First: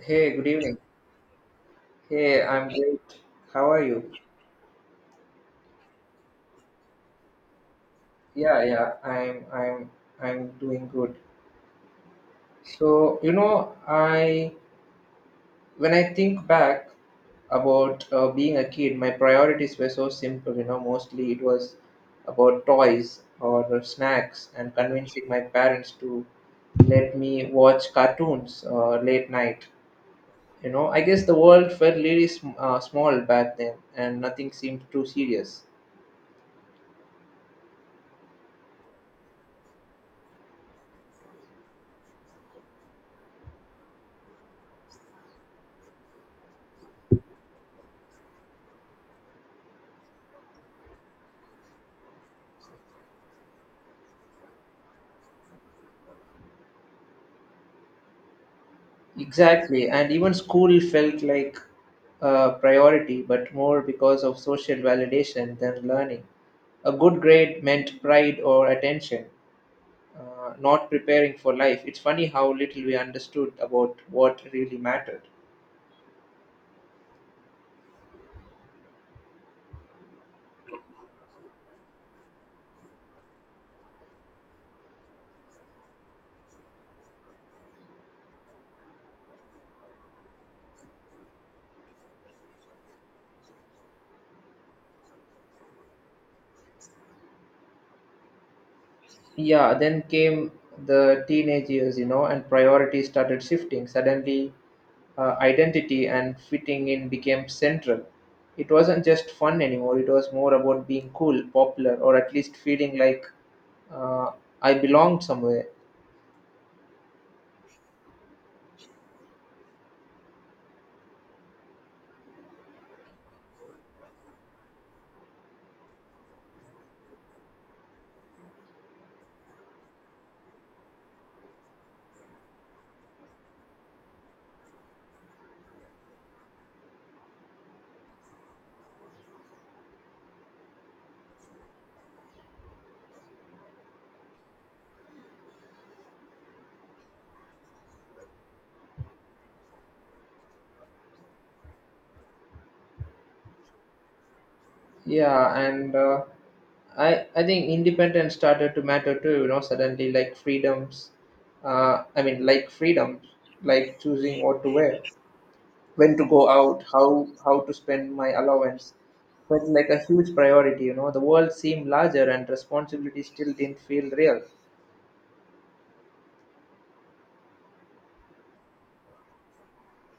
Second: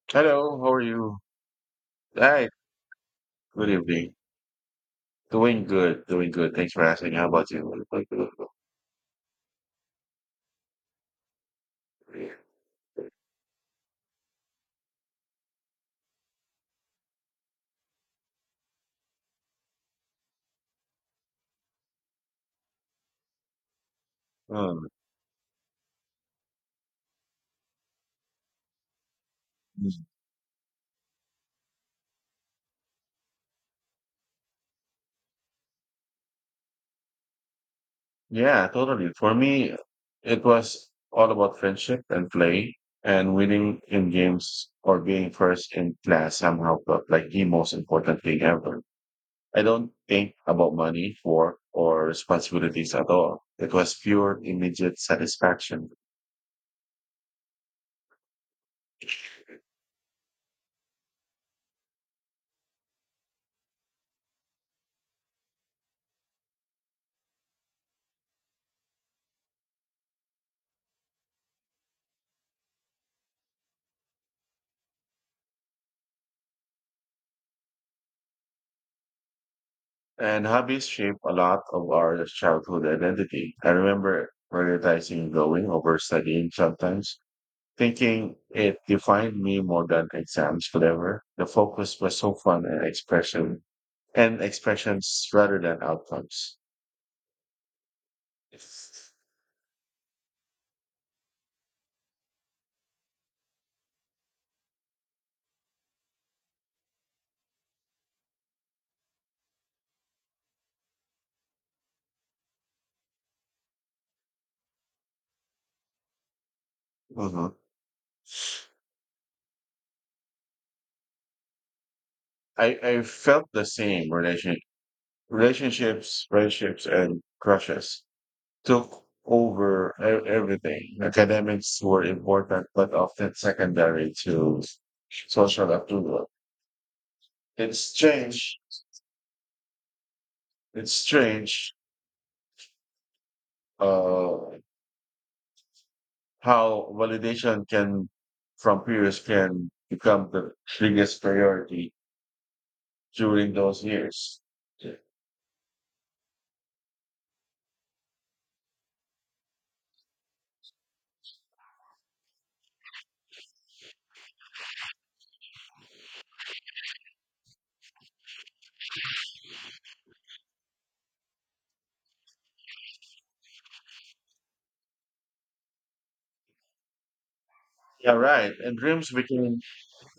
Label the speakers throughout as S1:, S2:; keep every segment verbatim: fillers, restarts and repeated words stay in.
S1: Hey, good
S2: Hello, how
S1: evening.
S2: are you?
S1: Hey,
S2: Hi,
S1: I'm great. How
S2: good
S1: are you?
S2: evening. Doing good, doing good. Thanks for asking. How about you?
S1: Yeah, yeah, I'm I'm I'm doing good. So, you know, I when I think back about uh, being a kid, my priorities were so simple, you know. Mostly it was about toys or snacks and
S2: Um,
S1: convincing my parents to let me watch cartoons uh, late night.
S2: mm,
S1: You know, I guess the world felt really sm- uh, small back then and nothing seemed too serious.
S2: yeah, totally. For me, it was all about friendship and play, and winning in games or being first in class somehow felt like the most important thing ever. I don't think about money, work, or responsibilities at all. It was pure immediate satisfaction.
S1: Exactly, and even school felt like a priority, but more because of social validation than learning. A good grade meant pride or attention, uh, not preparing for life. It's funny how little we understood about what really mattered.
S2: And hobbies shape a lot of our childhood identity. I remember prioritizing going over studying sometimes, thinking it defined me more than exams could ever. The focus was so fun and expression and expressions rather than outcomes.
S1: Yeah, then came the teenage years, you know, and priorities started shifting. Suddenly, uh, identity and fitting in became central. It wasn't just fun anymore, it was more about being cool, popular, or at least feeling like uh, I belonged somewhere.
S2: Mhm. I, I felt the same relation relationships, friendships, and crushes, took over e- everything. Academics were important, but often secondary to social approval. It's strange. It's strange uh, how validation can from peers can become the biggest priority during those years. Yeah,
S1: Yeah, and uh, I I think independence started to matter too. You know, suddenly like freedoms. Uh, I mean, like freedoms, like choosing what to wear, when to go out, how how to spend my allowance. But like a huge priority, you know, the world seemed larger and responsibility still didn't feel real.
S2: right. And dreams began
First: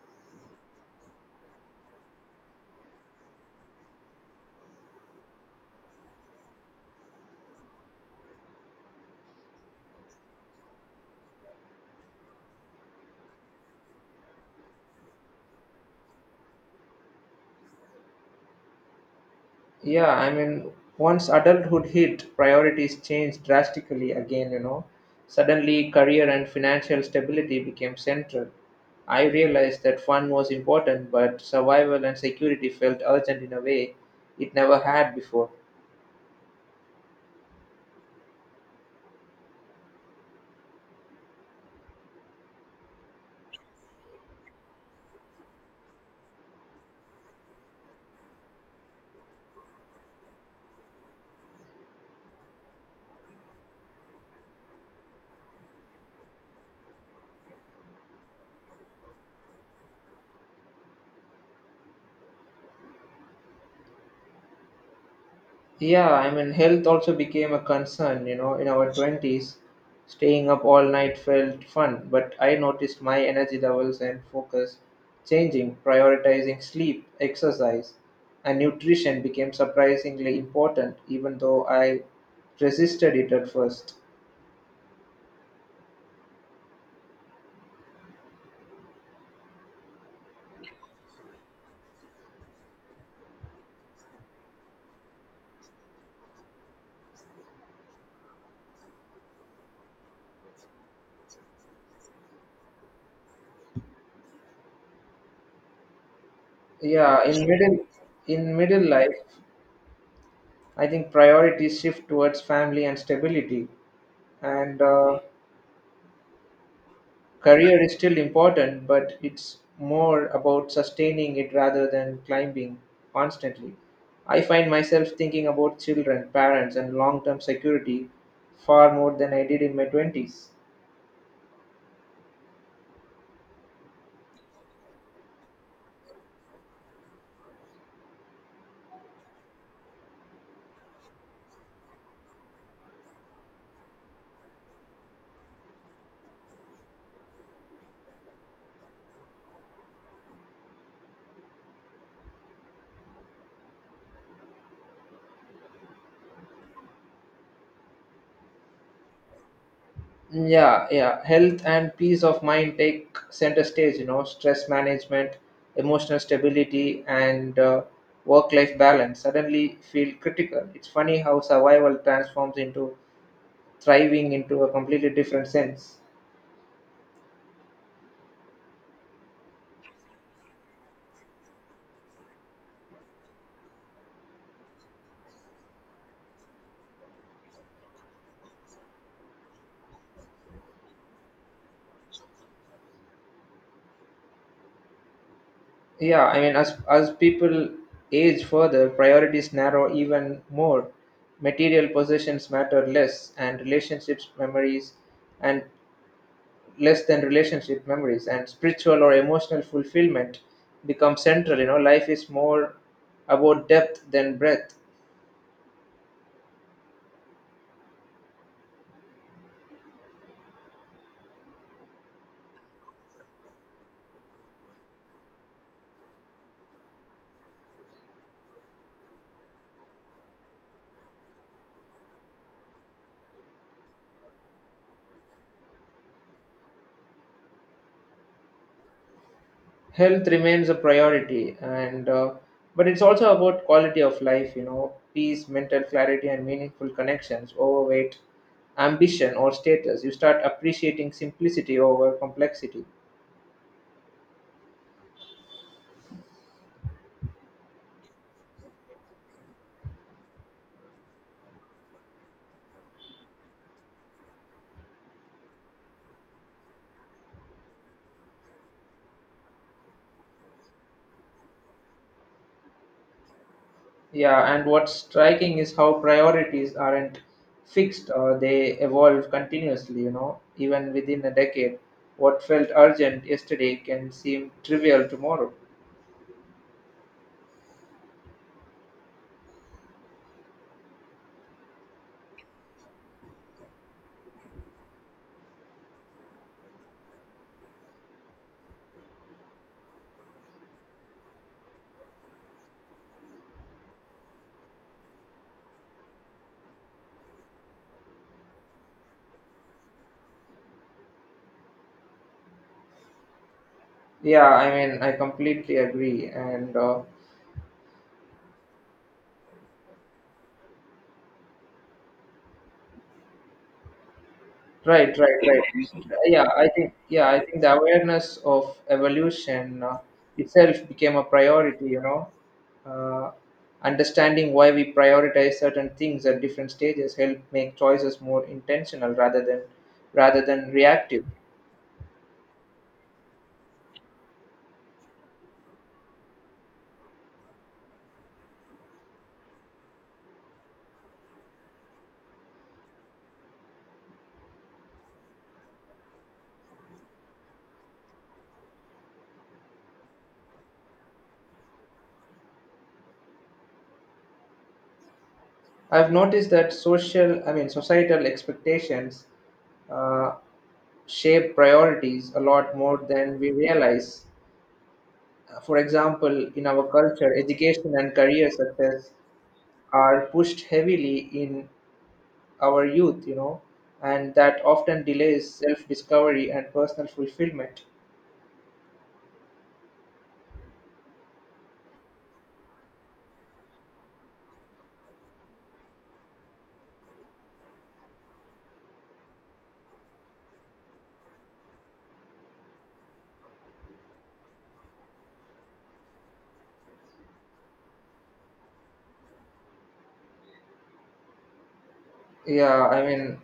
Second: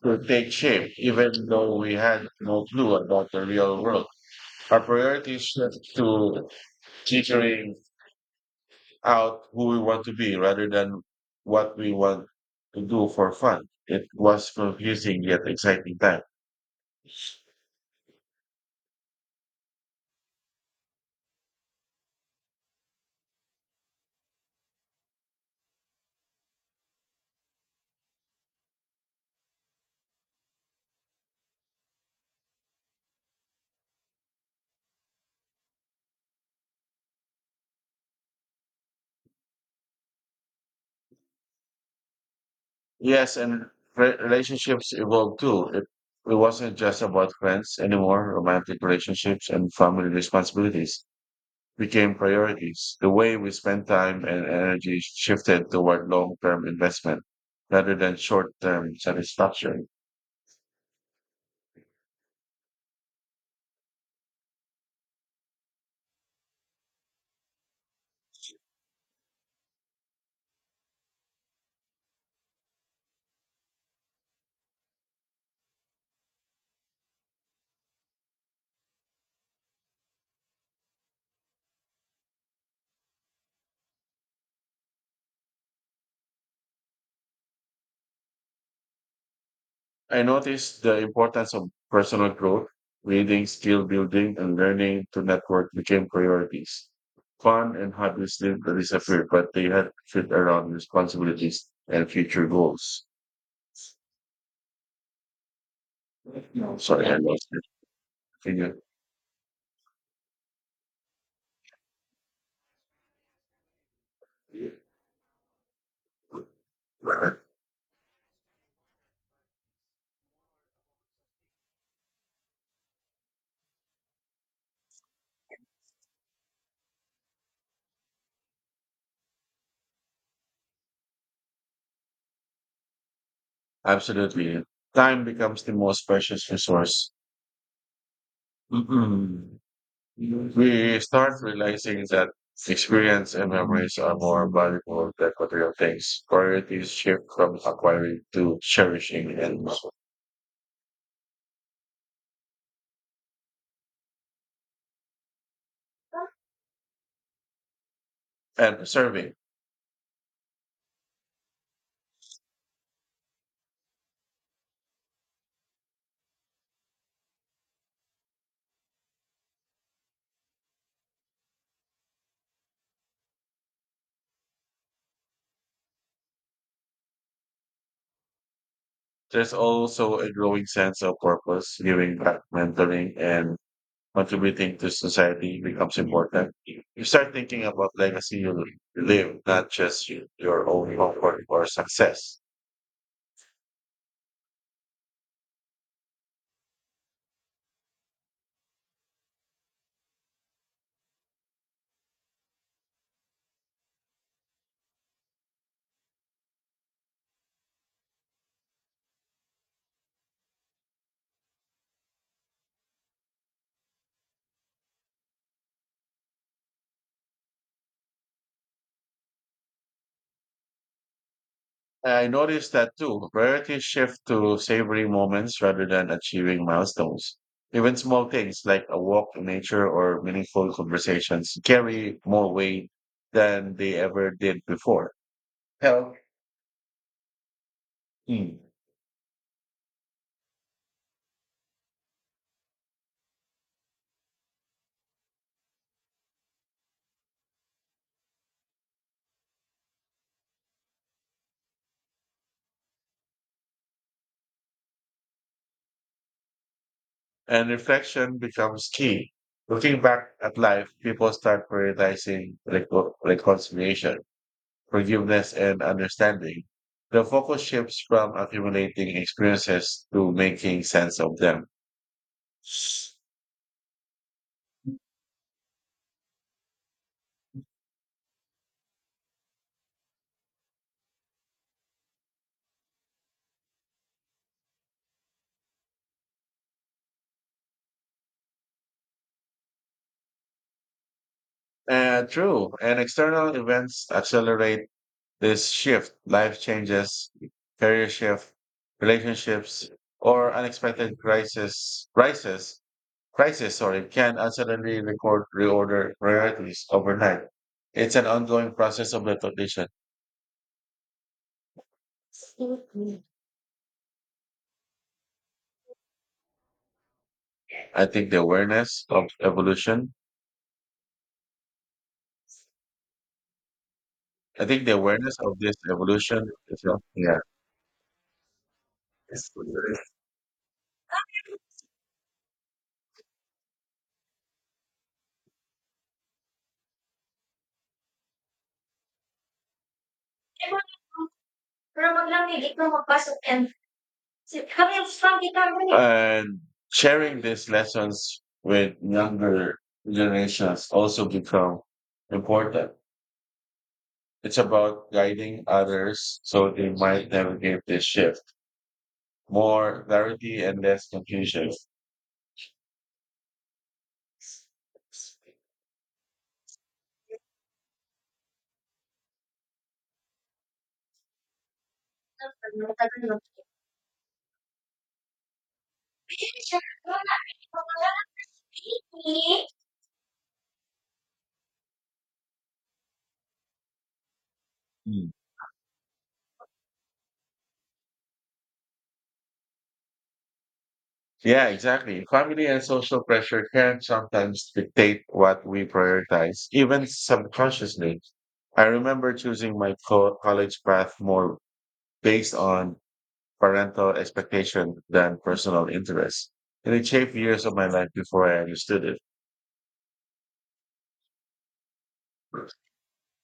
S2: to take shape, even though we had no clue about the real world. Our priorities shift to teaching out who we want to be rather than what we want to do for fun. It was confusing yet exciting time.
S1: Yeah, I mean, once adulthood hit, priorities changed drastically again, you know. Suddenly, career and financial stability became central. I realized that fun was important, but survival and security felt urgent in a way it never had before.
S2: Yes, and re- relationships evolved too. It, it wasn't just about friends anymore. Romantic relationships and family responsibilities became priorities. The way we spent time and energy shifted toward long term investment rather than short term satisfaction.
S1: Yeah, I mean, health also became a concern, you know, in our twenties. Staying up all night felt fun, but I noticed my energy levels and focus changing. Prioritizing sleep, exercise, and nutrition became surprisingly important, even though I resisted it at first.
S2: I noticed the importance of personal growth, reading, skill building, and learning to network became priorities. Fun and hobbies didn't disappear, but they had to fit around responsibilities and future goals. No. Sorry, I
S1: Yeah, in
S2: lost it.
S1: middle in
S2: Continue.
S1: middle life, I think priorities shift towards family and stability, and uh, career is still important, but it's more about sustaining it rather than climbing constantly. I find myself thinking about children, parents, and long term security far more than I did in my twenties.
S2: Absolutely. Time becomes the most precious resource. Mhm. We start realizing that experience and memories are more valuable than material things. Priorities shift from acquiring to cherishing, and, and serving.
S1: Yeah, yeah. Health and peace of mind take center stage, you know. Stress management, emotional stability, and uh, work life balance suddenly feel critical. It's funny how survival transforms into thriving into a completely different sense.
S2: There's also a growing sense of purpose, giving back, mentoring, and contributing to society becomes important. You start thinking about legacy you live, not just your own comfort or success.
S1: Yeah, I mean, as as people age further, priorities narrow even more. Material possessions matter less, and relationships memories, and less than relationship memories, and spiritual or emotional fulfillment become central. You know, life is more about depth than breadth.
S2: I noticed that too. Priorities shift to savoring moments rather than achieving milestones. Even small things like a walk in nature or meaningful conversations carry more weight than they ever did before. Health mm,
S1: Health remains a priority, and uh, but it's also about quality of life, you know. Peace, mental clarity, and meaningful connections overweight ambition or status. You start appreciating simplicity over complexity.
S2: and reflection becomes key. Looking back at life, people start prioritizing reco- reconciliation, forgiveness, and understanding. The focus shifts from accumulating experiences to making sense of them.
S1: Yeah, and what's striking is how priorities aren't fixed. Uh, they evolve continuously, you know. Even within a decade, what felt urgent yesterday can seem trivial tomorrow.
S2: Uh, true. And external events accelerate this shift, life changes, career shift, relationships, or unexpected crisis, crisis, crisis, sorry, can uncertainly record reorder priorities overnight. It's an ongoing process of recognition.
S1: Yeah, I mean, I completely agree, and uh,
S2: I think the awareness of evolution, I think the
S1: right,
S2: awareness
S1: right,
S2: of
S1: right.
S2: this
S1: Yeah,
S2: evolution
S1: I
S2: is,
S1: think yeah,
S2: yeah.
S1: I think the awareness of evolution uh, itself became a priority. You know, uh, understanding why we prioritize certain things at different stages help make choices more intentional rather than rather than reactive.
S2: And sharing these lessons with younger generations also become important. It's about guiding others so they might navigate this shift. More clarity and less confusion.
S1: I've noticed that social, I mean, societal expectations uh, shape priorities a lot more than we realize. For example, in our culture, education and career success are pushed heavily in our youth, you know, and that often
S2: Mm.
S1: delays self discovery and personal fulfillment.
S2: Yeah, exactly. Family and social pressure can sometimes dictate what we prioritize, even subconsciously. I remember choosing my co- college path more based on parental expectation than personal interest. And it shaped years of my life before I understood it.
S1: Yeah, I mean,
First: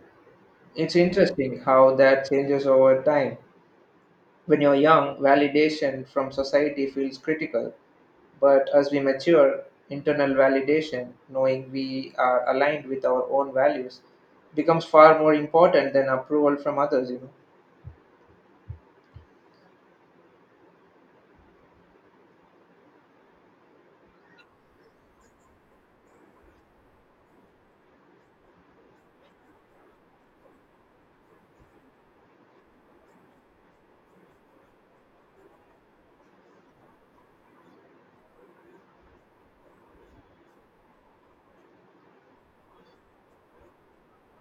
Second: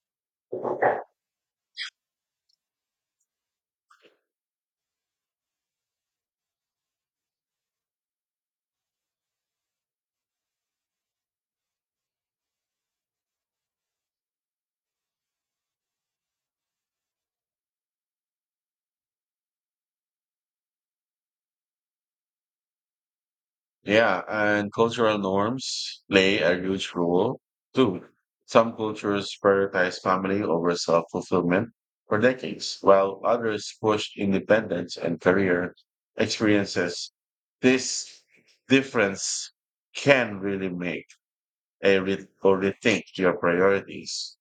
S1: it's interesting how that changes over time. When you're young, validation from society feels critical, but as we mature, internal validation, knowing we are aligned with our own values, becomes far more important than approval from others, you know.
S2: Yeah, and cultural norms play a huge role too. Some cultures prioritize family over self-fulfillment for decades, while others push independence and career experiences. This difference can really make a re- or rethink your priorities.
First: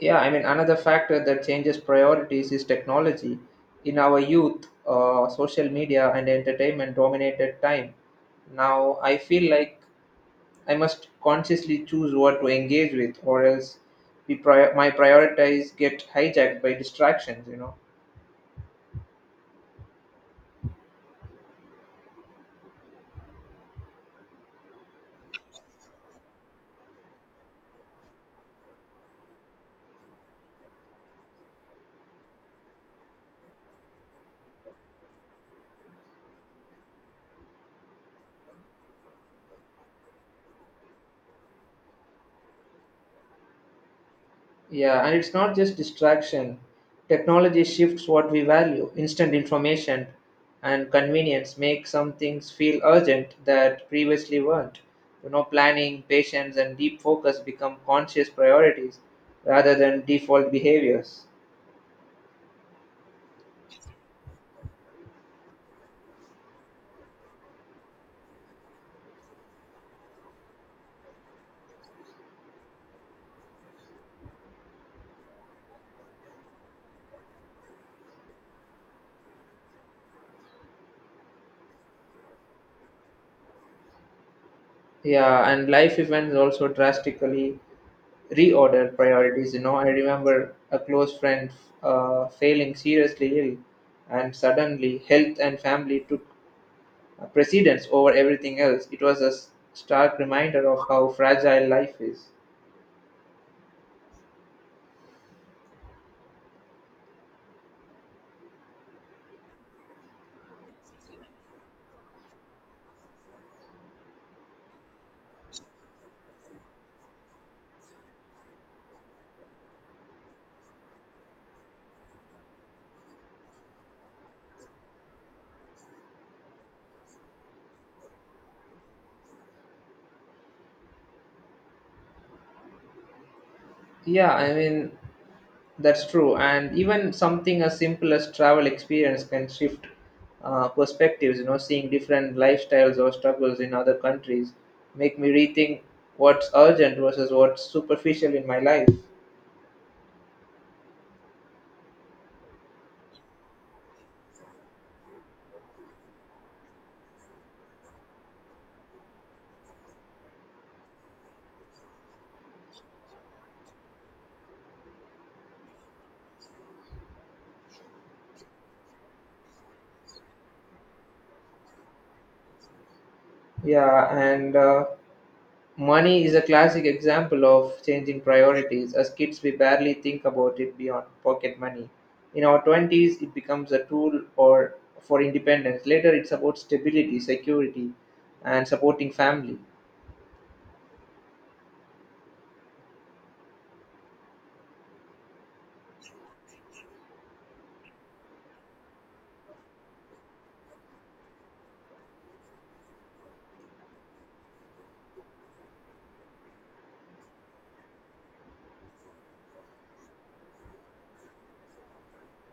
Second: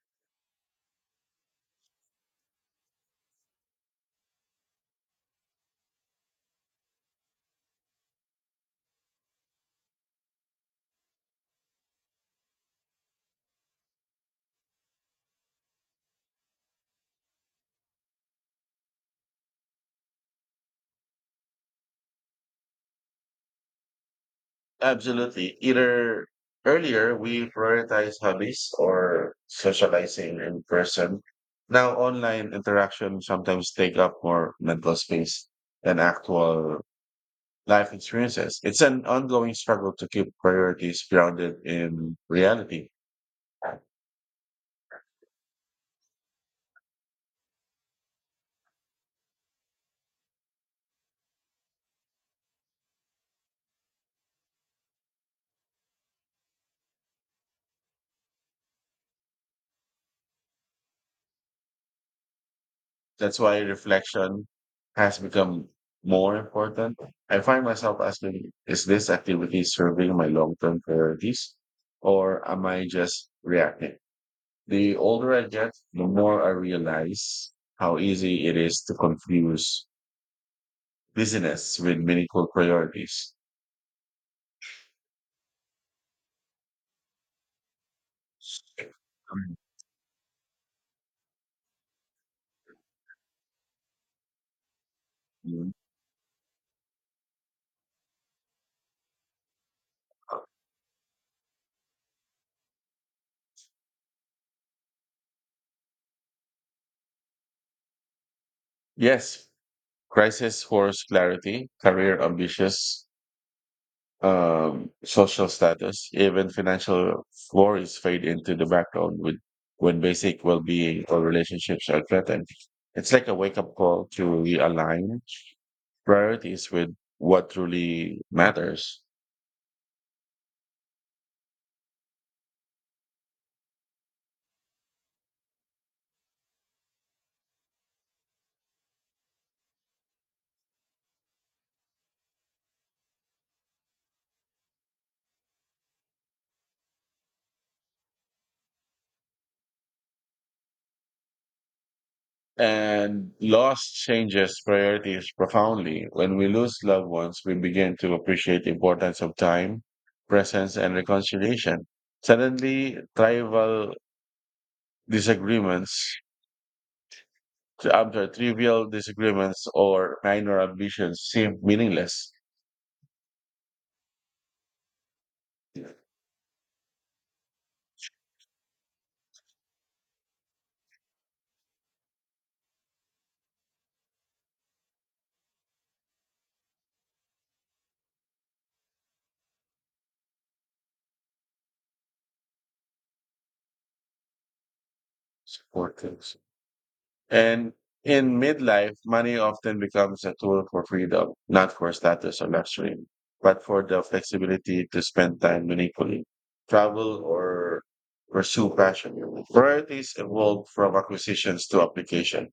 S1: Yeah, I mean, another factor that changes priorities is technology. In our youth, uh, social media and entertainment dominated time. Now, I feel like I must consciously choose what to engage with, or else we pri- my priorities get hijacked by distractions, you know.
S2: Absolutely. Either earlier we prioritize hobbies or socializing in person. Now online interaction sometimes take up more mental space than actual life experiences. It's an ongoing struggle to keep priorities grounded in reality.
S1: Yeah, and it's not just distraction. Technology shifts what we value. Instant information and convenience make some things feel urgent that previously weren't. You know, planning, patience, and deep focus become conscious priorities rather than default behaviors.
S2: That's why reflection has become more important. I find myself asking, is this activity serving my long-term priorities, or am I just reacting? The older I get, the more I realize how easy it is to confuse business with meaningful priorities.
S1: Yeah, and life events also drastically reorder priorities. You know, I remember a close friend uh, failing seriously ill, and suddenly health and
S2: Mm.
S1: family took uh, precedence over everything else. It was a s- stark reminder of how fragile life is.
S2: Yes, crisis force clarity, career ambitions, um, social status, even financial worries fade into the background with, when basic well being or relationships are threatened. It's like a wake up call to realign priorities with what truly matters.
S1: Yeah, I mean, that's true. And even something as simple as travel experience can shift uh, perspectives, you know. Seeing different lifestyles or struggles in other countries make me rethink what's urgent versus what's superficial in my life.
S2: And loss changes priorities profoundly. When we lose loved ones, we begin to appreciate the importance of time, presence, and reconciliation. Suddenly, tribal disagreements, I'm sorry, trivial disagreements or minor ambitions seem meaningless.
S1: Yeah, and uh, money is a classic example of changing priorities. As kids, we barely think about it beyond pocket money. In our twenties, it becomes a tool or for independence. Later, it's about stability, security, and supporting family.
S2: Support And in midlife, money often becomes a tool for freedom, not for status or luxury, but for the flexibility to spend time meaningfully, travel, or pursue passion. Priorities evolve from acquisitions to application.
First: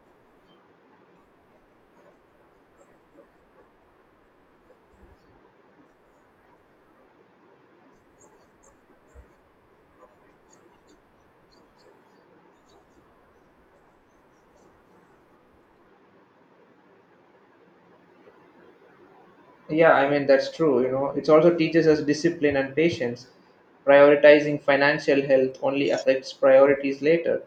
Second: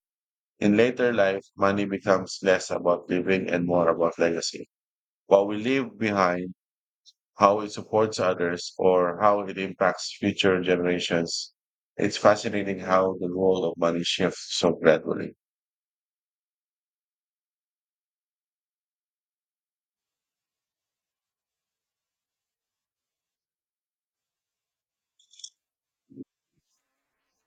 S2: In later life, money becomes less about living and more about legacy. What we leave behind, how it supports others, or how it impacts future generations. It's fascinating how the role of money shifts so gradually.
S1: Yeah, I mean, that's true. You know, it also teaches us discipline and patience. Prioritizing financial health only affects priorities later.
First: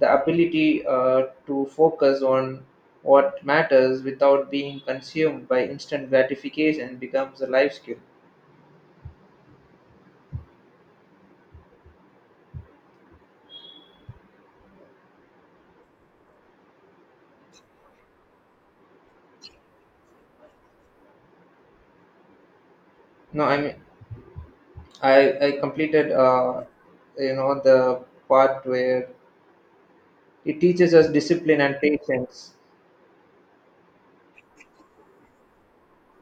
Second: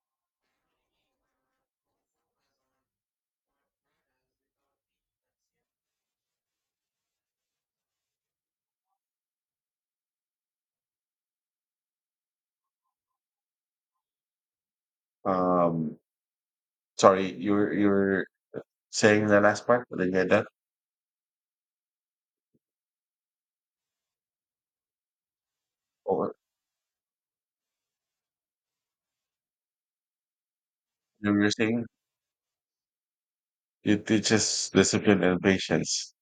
S1: The ability uh, to focus on what matters without being consumed by instant gratification becomes a life skill.
S2: Um, Sorry, you are you are saying the last part, but I get that.
S1: No, I mean, I, I completed,
S2: Or
S1: uh, you know, the part where it teaches us
S2: you were
S1: discipline and
S2: saying
S1: patience.
S2: it teaches discipline and patience.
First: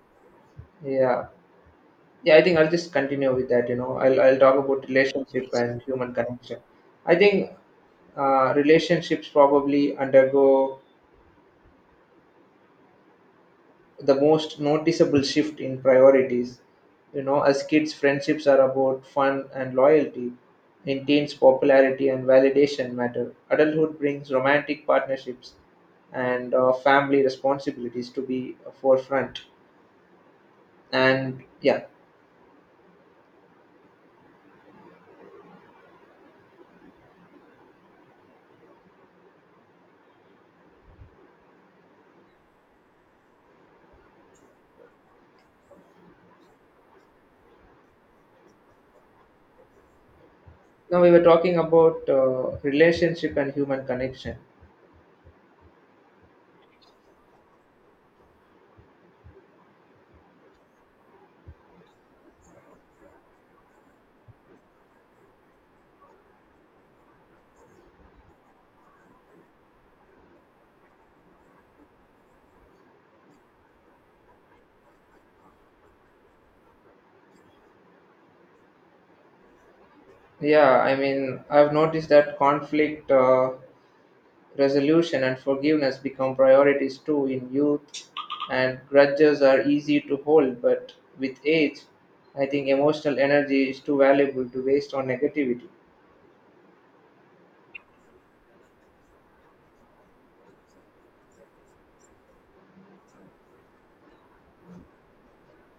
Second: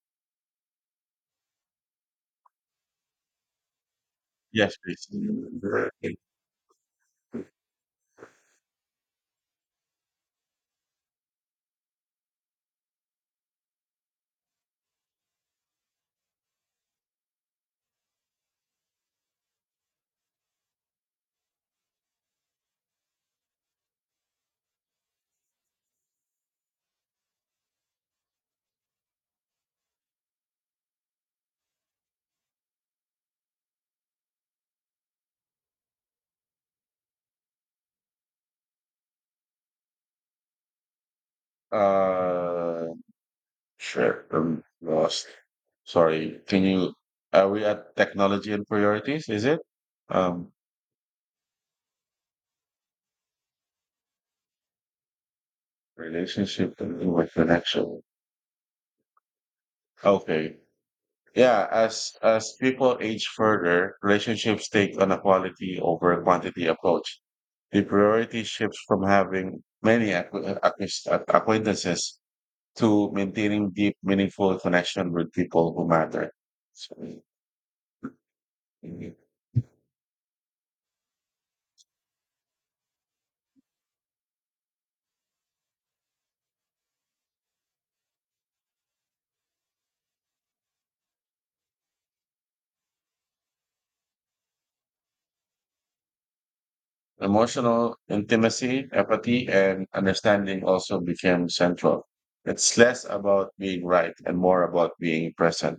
S1: Yeah. Yeah, I think I'll just continue with that. You know, I'll I'll talk
S2: Yes,
S1: about
S2: please.
S1: relationship and human connection. I think uh, relationships probably undergo the most noticeable shift in priorities. You know, as kids, friendships are about fun and loyalty. In teens, popularity and validation matter. Adulthood brings romantic partnerships and uh, family responsibilities to be forefront. And yeah,
S2: Uh, sure. I'm lost. Sorry. Can you? Are we at technology and priorities? Is it? Um,
S1: now we were talking about uh, relationship and human connection.
S2: Relationship and human connection. Okay. Yeah, as as people age further, relationships take on a quality over quantity approach. The priority shifts from having many acqu- acquis- uh, acquaintances to maintaining deep, meaningful connection with people who matter.
S1: Yeah, I mean, I've noticed that conflict uh, resolution and forgiveness become priorities too. In youth, and grudges are easy to hold, but with age, I think emotional energy is too valuable to waste on negativity.
S2: Emotional intimacy, empathy, and understanding also became central. It's less about being right and more about being present.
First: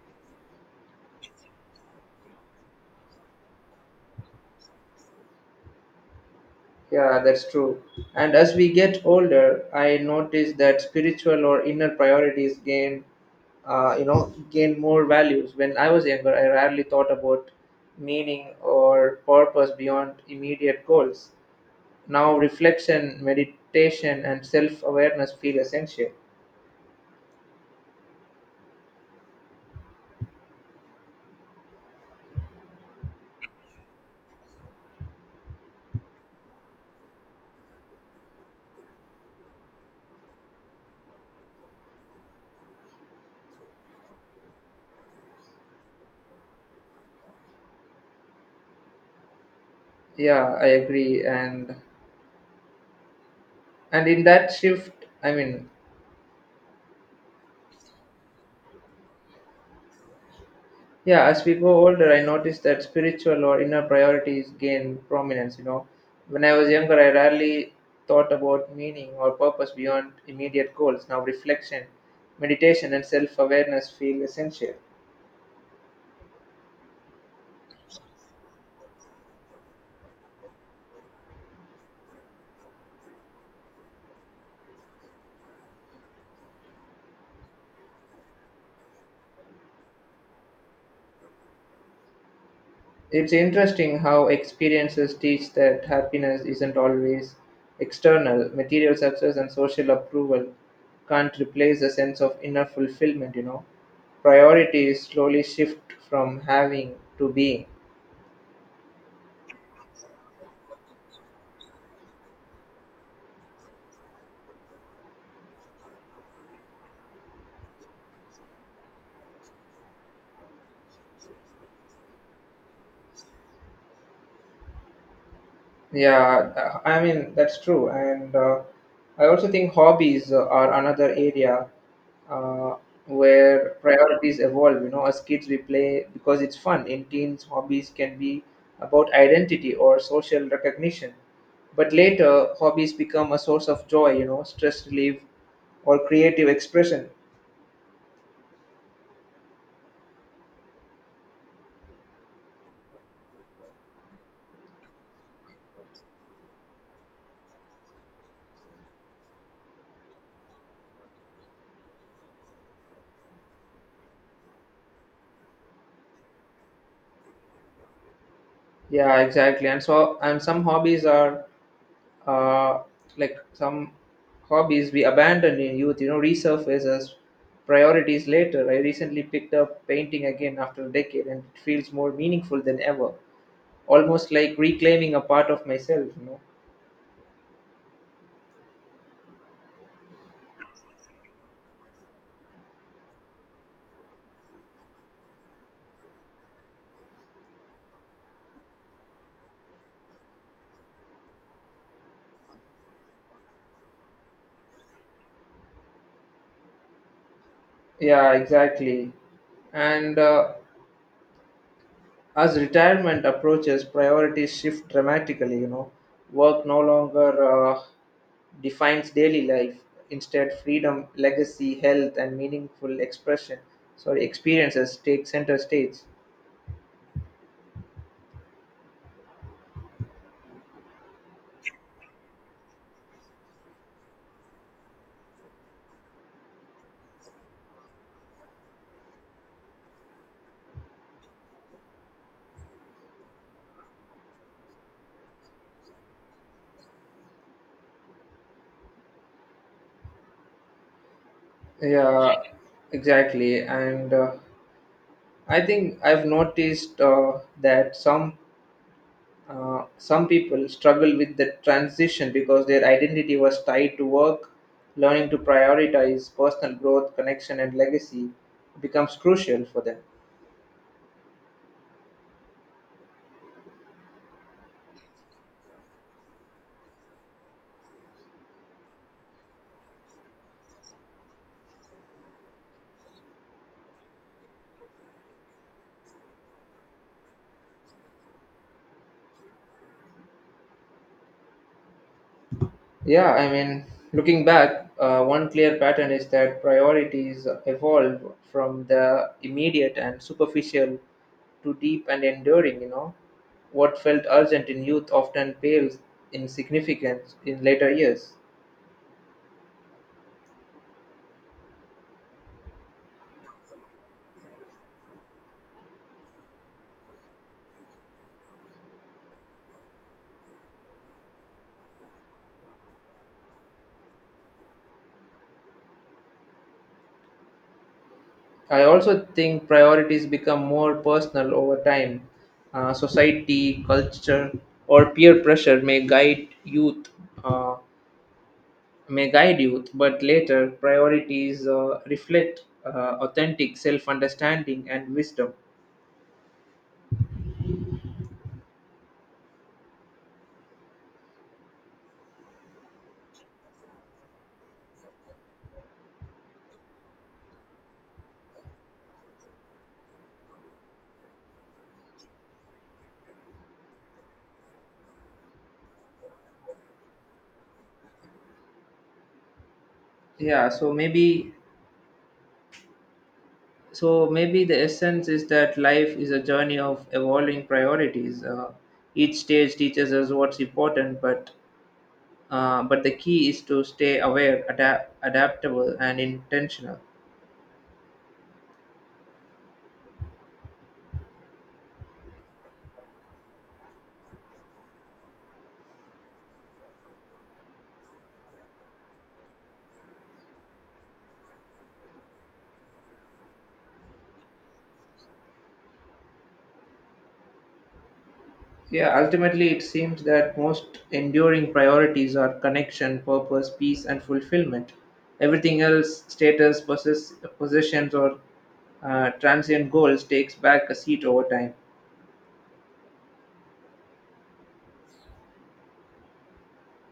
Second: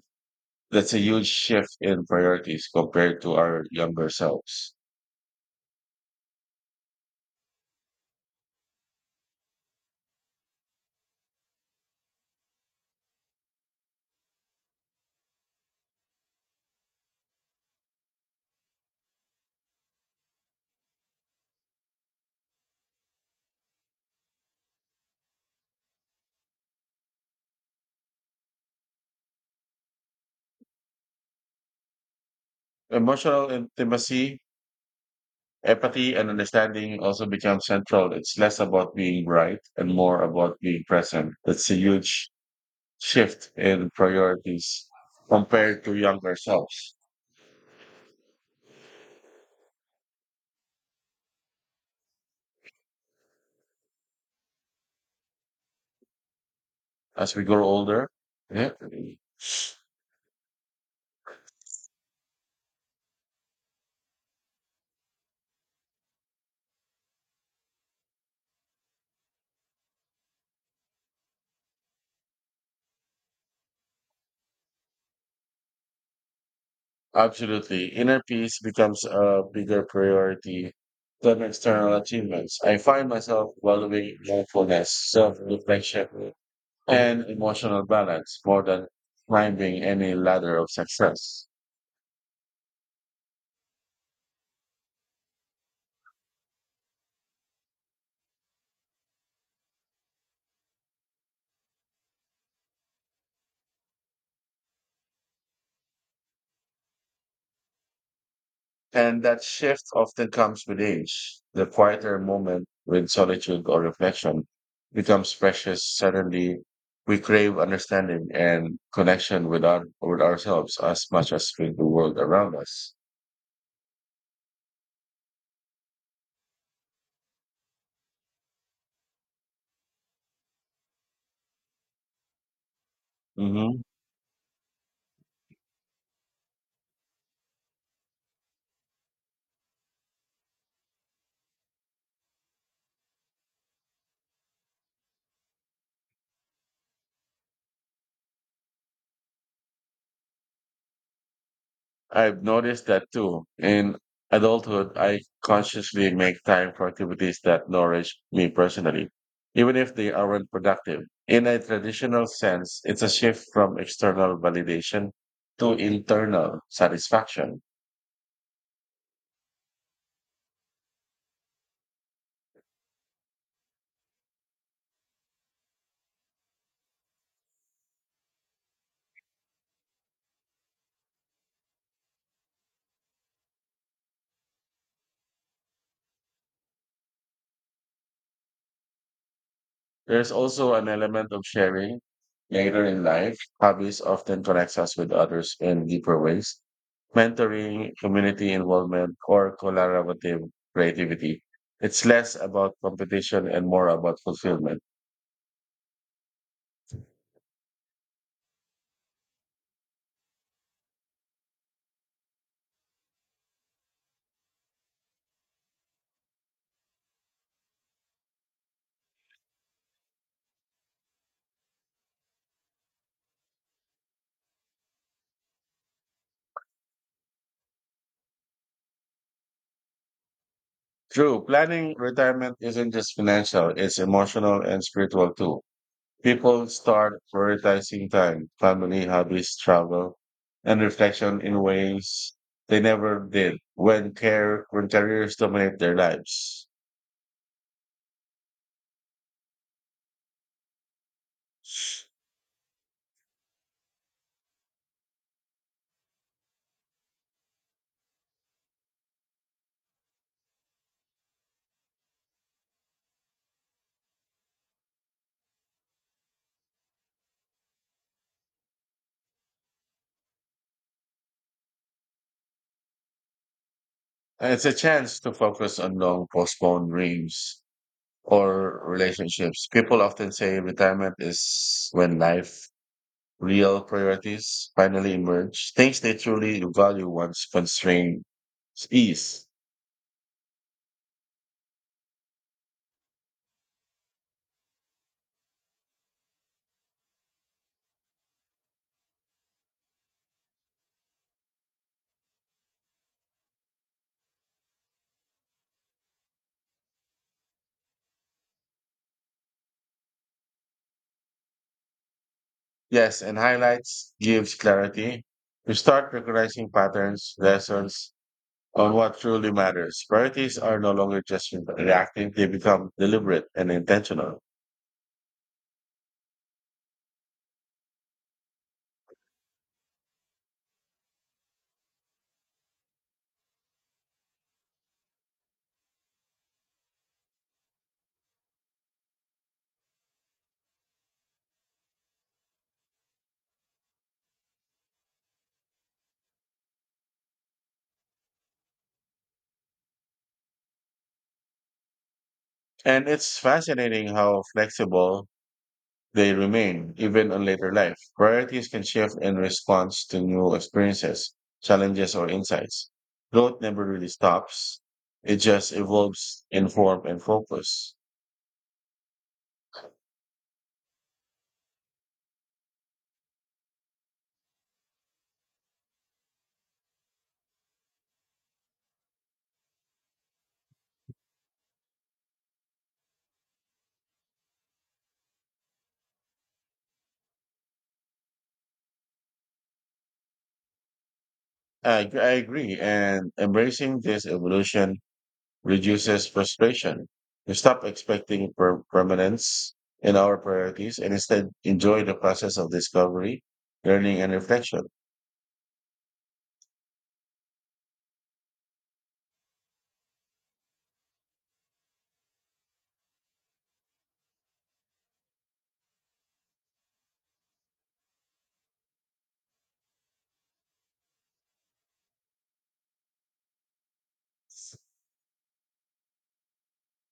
S2: That's a huge shift in priorities compared to our younger selves.
S1: Yeah, that's true. And as we get older, I notice that spiritual or inner priorities gain, uh, you know, gain more values. When I was younger, I rarely thought about meaning or purpose beyond immediate goals. Now reflection, meditation, and self awareness feel essential.
S2: Emotional intimacy. Empathy and understanding also become central. It's less about being right and more about being present. That's a huge shift in priorities compared to younger selves.
S1: Yeah, I agree. And and in that shift I mean
S2: As we grow older, yeah,
S1: Yeah, as we go older, I noticed that spiritual or inner priorities gain prominence, you know. When I was younger, I rarely thought about meaning or purpose beyond immediate goals. Now reflection, meditation, and self awareness feel essential.
S2: absolutely. Inner peace becomes a bigger priority than external achievements. I find myself valuing mindfulness, self reflection, and emotional balance more than climbing any ladder of success.
S1: It's interesting how experiences teach that happiness isn't always external. Material success and social approval can't replace a sense of inner fulfillment, you know. Priorities slowly shift from having to being.
S2: And that shift often comes with age. The quieter moment with solitude or reflection becomes precious. Suddenly, we crave understanding and connection with, our, with ourselves as much as with the world around us.
S1: Yeah, uh, I mean that's true, and uh, I also think hobbies uh, are another area uh, where
S2: Hmm.
S1: priorities evolve. You know, as kids we play because it's fun. In teens, hobbies can be about identity or social recognition, but later hobbies become a source of joy. You know, stress relief or creative expression.
S2: I've noticed that too. In adulthood, I consciously make time for activities that nourish me personally, even if they aren't productive. In a traditional sense, it's a shift from external validation to internal satisfaction.
S1: Yeah, exactly. And so, and some hobbies are uh, like some hobbies we abandon in youth, you know, resurface as priorities later. I recently picked up painting again after a decade and it feels more meaningful than ever. Almost like reclaiming a part of myself, you know.
S2: There's also an element of sharing. Later in life, hobbies often connects us with others in deeper ways. Mentoring, community involvement, or collaborative creativity. It's less about competition and more about fulfillment.
S1: Yeah, exactly. And uh, As retirement approaches, priorities shift dramatically, you know. Work no longer uh, defines daily life. Instead, freedom, legacy, health, and meaningful expression, sorry, experiences take center stage.
S2: True, planning retirement isn't just financial, it's emotional and spiritual too. People start prioritizing time, family, hobbies, travel, and reflection in ways they never did when care when careers dominate their lives.
S1: Yeah, exactly. And uh, I think I've noticed uh, that some uh, some people struggle with the transition because their identity was tied to work. Learning to prioritize personal growth, connection, and legacy becomes crucial for them.
S2: And it's a chance to focus on long postponed dreams or relationships. People often say retirement is when life real priorities finally emerge, things they truly value once constraints ease.
S1: Yeah, I mean, looking back, uh, one clear pattern is that priorities evolve from the immediate and superficial to deep and enduring, you know. What felt urgent in youth often pales in significance in later years.
S2: Yes, and highlights gives clarity. You start recognizing patterns, lessons on what truly matters. Priorities are no longer just reactive, they become deliberate and intentional.
S1: I also think priorities become more personal over time. Uh, society, culture, or peer pressure may guide youth. uh, may guide youth, but later, priorities uh, reflect uh, authentic self-understanding and wisdom.
S2: And it's fascinating how flexible they remain, even in later life. Priorities can shift in response to new experiences, challenges, or insights. Growth never really stops, it just evolves in form and focus.
S1: Yeah, so maybe so maybe the essence is that life is a journey of evolving priorities. Uh, each stage teaches us what's important, but uh, but the key is to stay aware, adapt, adaptable, and intentional.
S2: I, I agree, and embracing this evolution reduces frustration. We stop expecting per- permanence in our priorities and instead enjoy the process of discovery, learning, and reflection.
S1: Yeah, ultimately, it seems that most enduring priorities are connection, purpose, peace, and fulfillment. Everything else, status, possess, possessions, or uh, transient goals, takes back a seat over time.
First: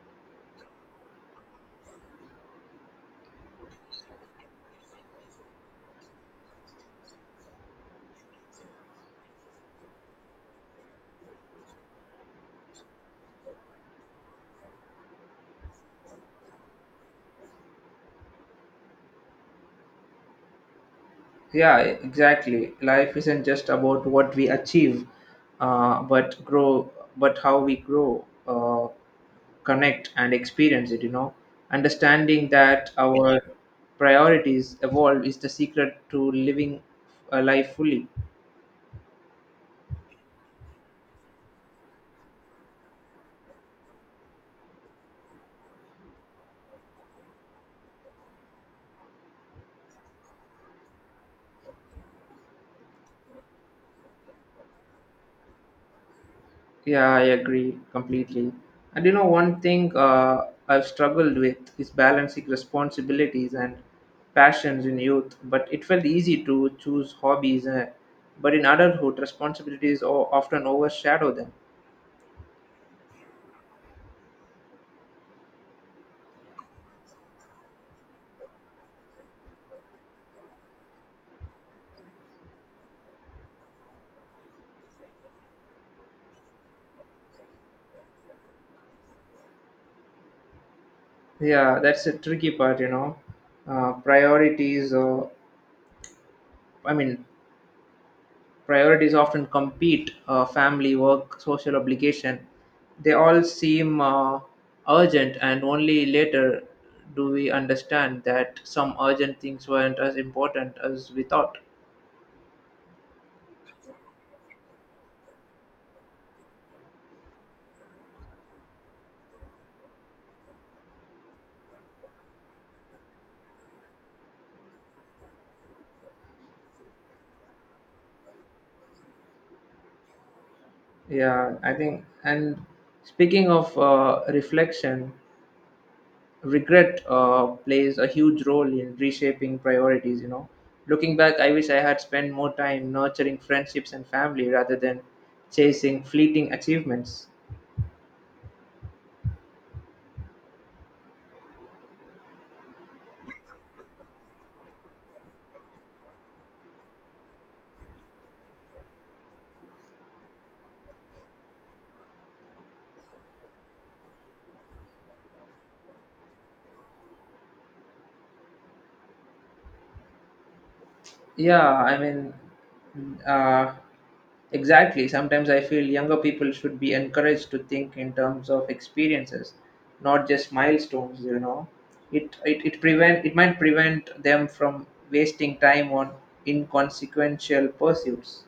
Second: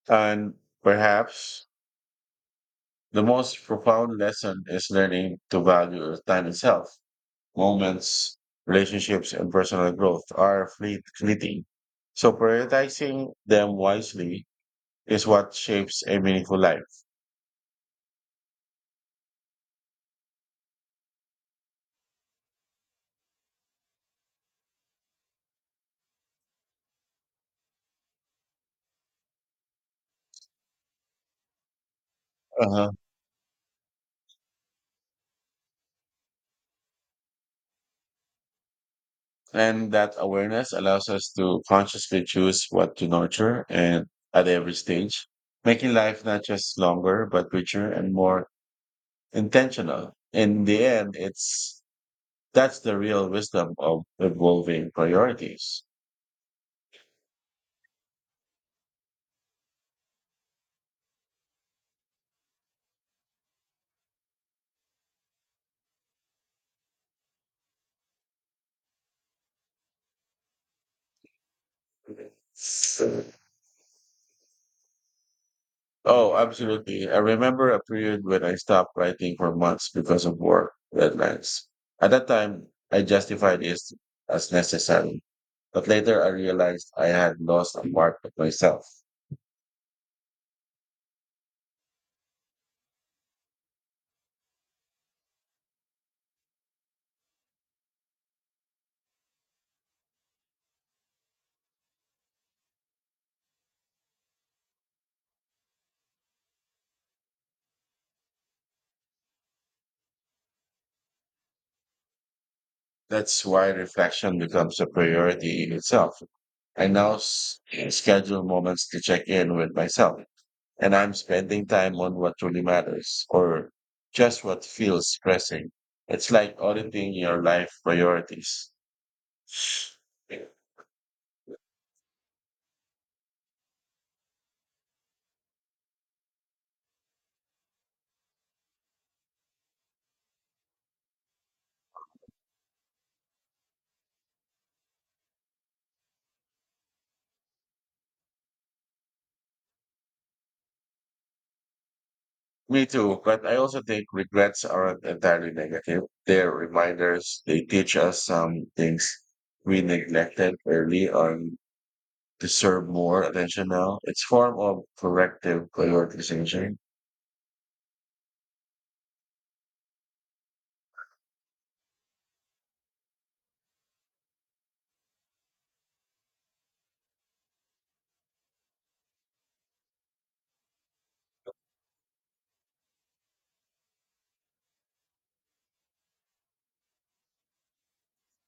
S2: And perhaps the most profound lesson is learning to value time itself. Moments, relationships, and personal growth are fleet- fleeting. So prioritizing them wisely is what shapes a meaningful life.
S1: Yeah, exactly. Life isn't just about what we achieve, uh, but grow, but how we grow, uh, connect, and experience it. You know, understanding that
S2: Uh-huh.
S1: our priorities evolve is the secret to living a life fully.
S2: And that awareness allows us to consciously choose what to nurture and at every stage, making life not just longer, but richer and more intentional. In the end, it's that's the real wisdom of evolving priorities.
S1: Yeah, I agree completely. And you know, one thing uh, I've struggled with is balancing responsibilities and passions. In youth, But it felt easy to choose hobbies, uh, but in adulthood, responsibilities o- often overshadow them.
S2: Oh, absolutely. I remember a period when I stopped writing for months because of work deadlines. At that time, I justified it as necessary, but later I realized I had lost a part of myself.
S1: Yeah, that's a tricky part, you know. Uh, priorities, uh, I mean, Priorities often compete: uh, family, work, social obligation. They all seem uh, urgent, and only later do we understand that some urgent things weren't as important as we thought.
S2: That's why reflection becomes a priority in itself. I now s- schedule moments to check in with myself, and I'm spending time on what truly matters or just what feels pressing. It's like auditing your life priorities.
S1: Yeah, I think. And speaking of uh, reflection, regret uh, plays a huge role in reshaping priorities. You know, looking back, I wish I had spent more time nurturing friendships and family rather than chasing fleeting achievements.
S2: Me too, but I also think regrets aren't entirely negative. They're reminders. They teach us some things we neglected early on Deserve more attention now. It's form of corrective prioritization.
S1: Yeah, I mean, uh, exactly. Sometimes I feel younger people should be encouraged to think in terms of experiences, not just milestones. You know, it it it prevent it might prevent them from wasting time on inconsequential pursuits.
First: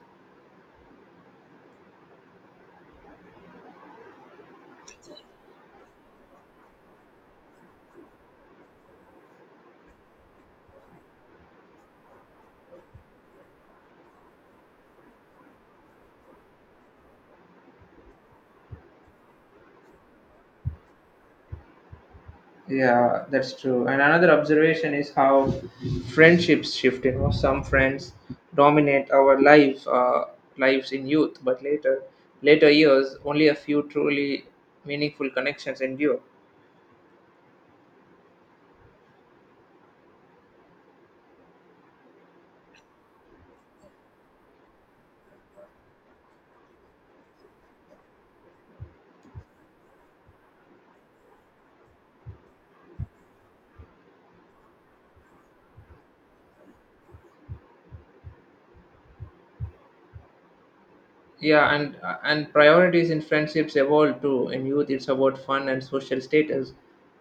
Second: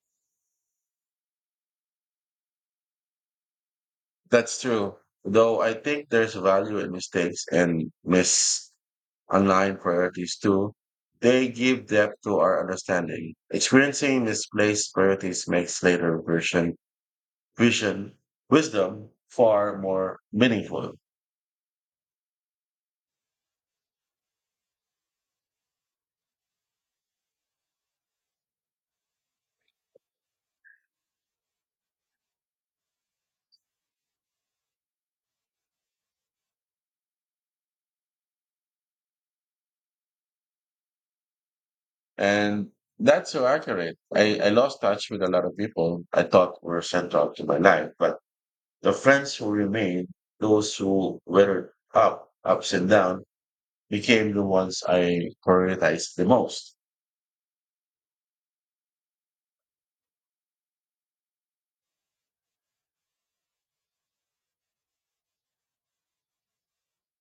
S2: That's true. Though I think there's value in mistakes and misaligned priorities too. They give depth to our understanding. Experiencing misplaced priorities makes later version vision wisdom far more meaningful.
S1: Yeah, that's true. And another observation is how friendships shift. You know, some friends dominate our lives, uh, lives in youth, but later, later years, only a few truly meaningful connections endure.
S2: And that's so accurate. I, I lost touch with a lot of people I thought were central to my life, but The friends who remained, those who weathered up, ups and down, became the ones I prioritized the most.
S1: Yeah, and and priorities in friendships evolve too. In youth, it's about fun and social status.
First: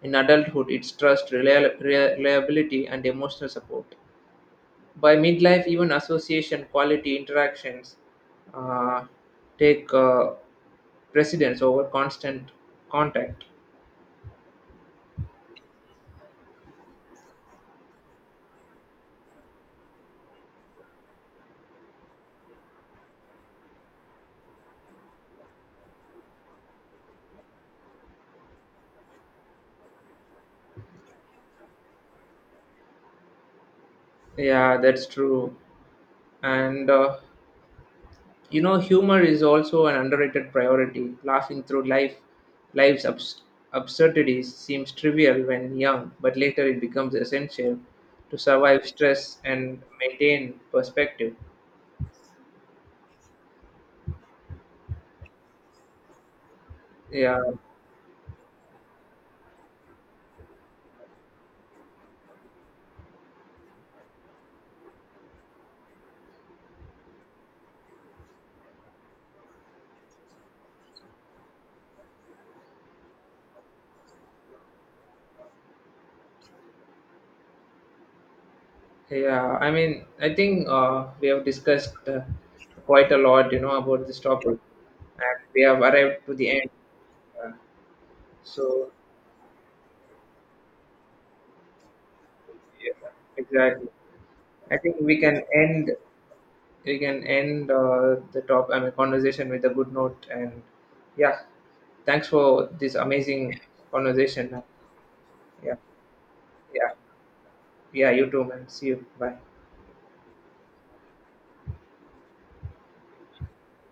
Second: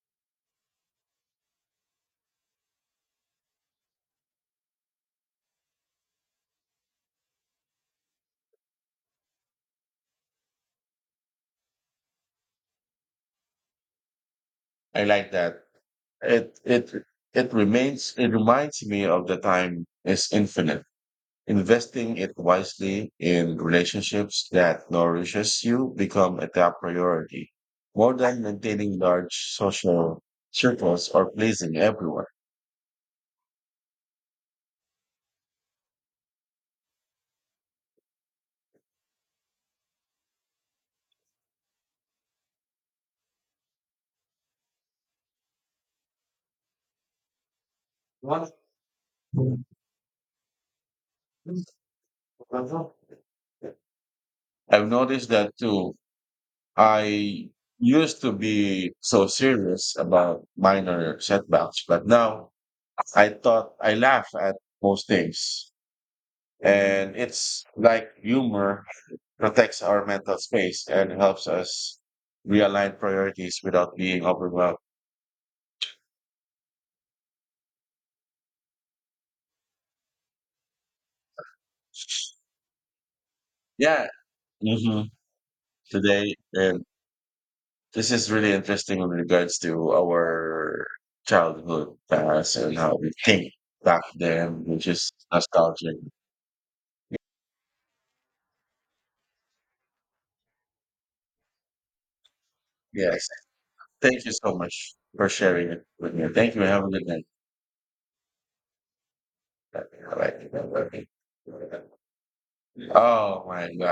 S1: In adulthood, it's trust, relia- reliability, and emotional support. By midlife, even association quality interactions uh, take uh, precedence over constant contact.
S2: I like that. It it it remains it reminds me of the time is infinite. Investing it wisely in relationships that nourishes you become a top priority, more than maintaining large social circles or pleasing everyone.
S1: Yeah, that's true. And uh, You know, humor is also an underrated priority. Laughing through life life's abs- absurdities seems trivial when young, but later it becomes essential to survive stress and maintain perspective.
S2: I've noticed that too
S1: Yeah.
S2: I used to be so serious about minor setbacks, but now I thought I laugh at most things. And it's like humor protects our mental space and helps us realign priorities without being overwhelmed.
S1: Yeah, I mean, I think uh, we have discussed uh, quite a lot, you know, about
S2: Yeah.
S1: this topic,
S2: Hmm.
S1: and we have arrived to
S2: Today,
S1: the end.
S2: and
S1: Uh,
S2: this is really
S1: so,
S2: interesting in regards to our childhood past and how
S1: yeah,
S2: we think
S1: exactly.
S2: back then,
S1: I
S2: which
S1: think
S2: is
S1: we can end.
S2: nostalgic.
S1: We can end uh, the top. I mean, conversation with a good note, and yeah, thanks for this
S2: Yes.
S1: amazing
S2: Thank you
S1: conversation.
S2: so
S1: Uh,
S2: much for sharing
S1: yeah,
S2: it with me. Thank you. Have a
S1: yeah,
S2: good night.
S1: yeah. You too, man. See you. Bye.
S2: Oh my God.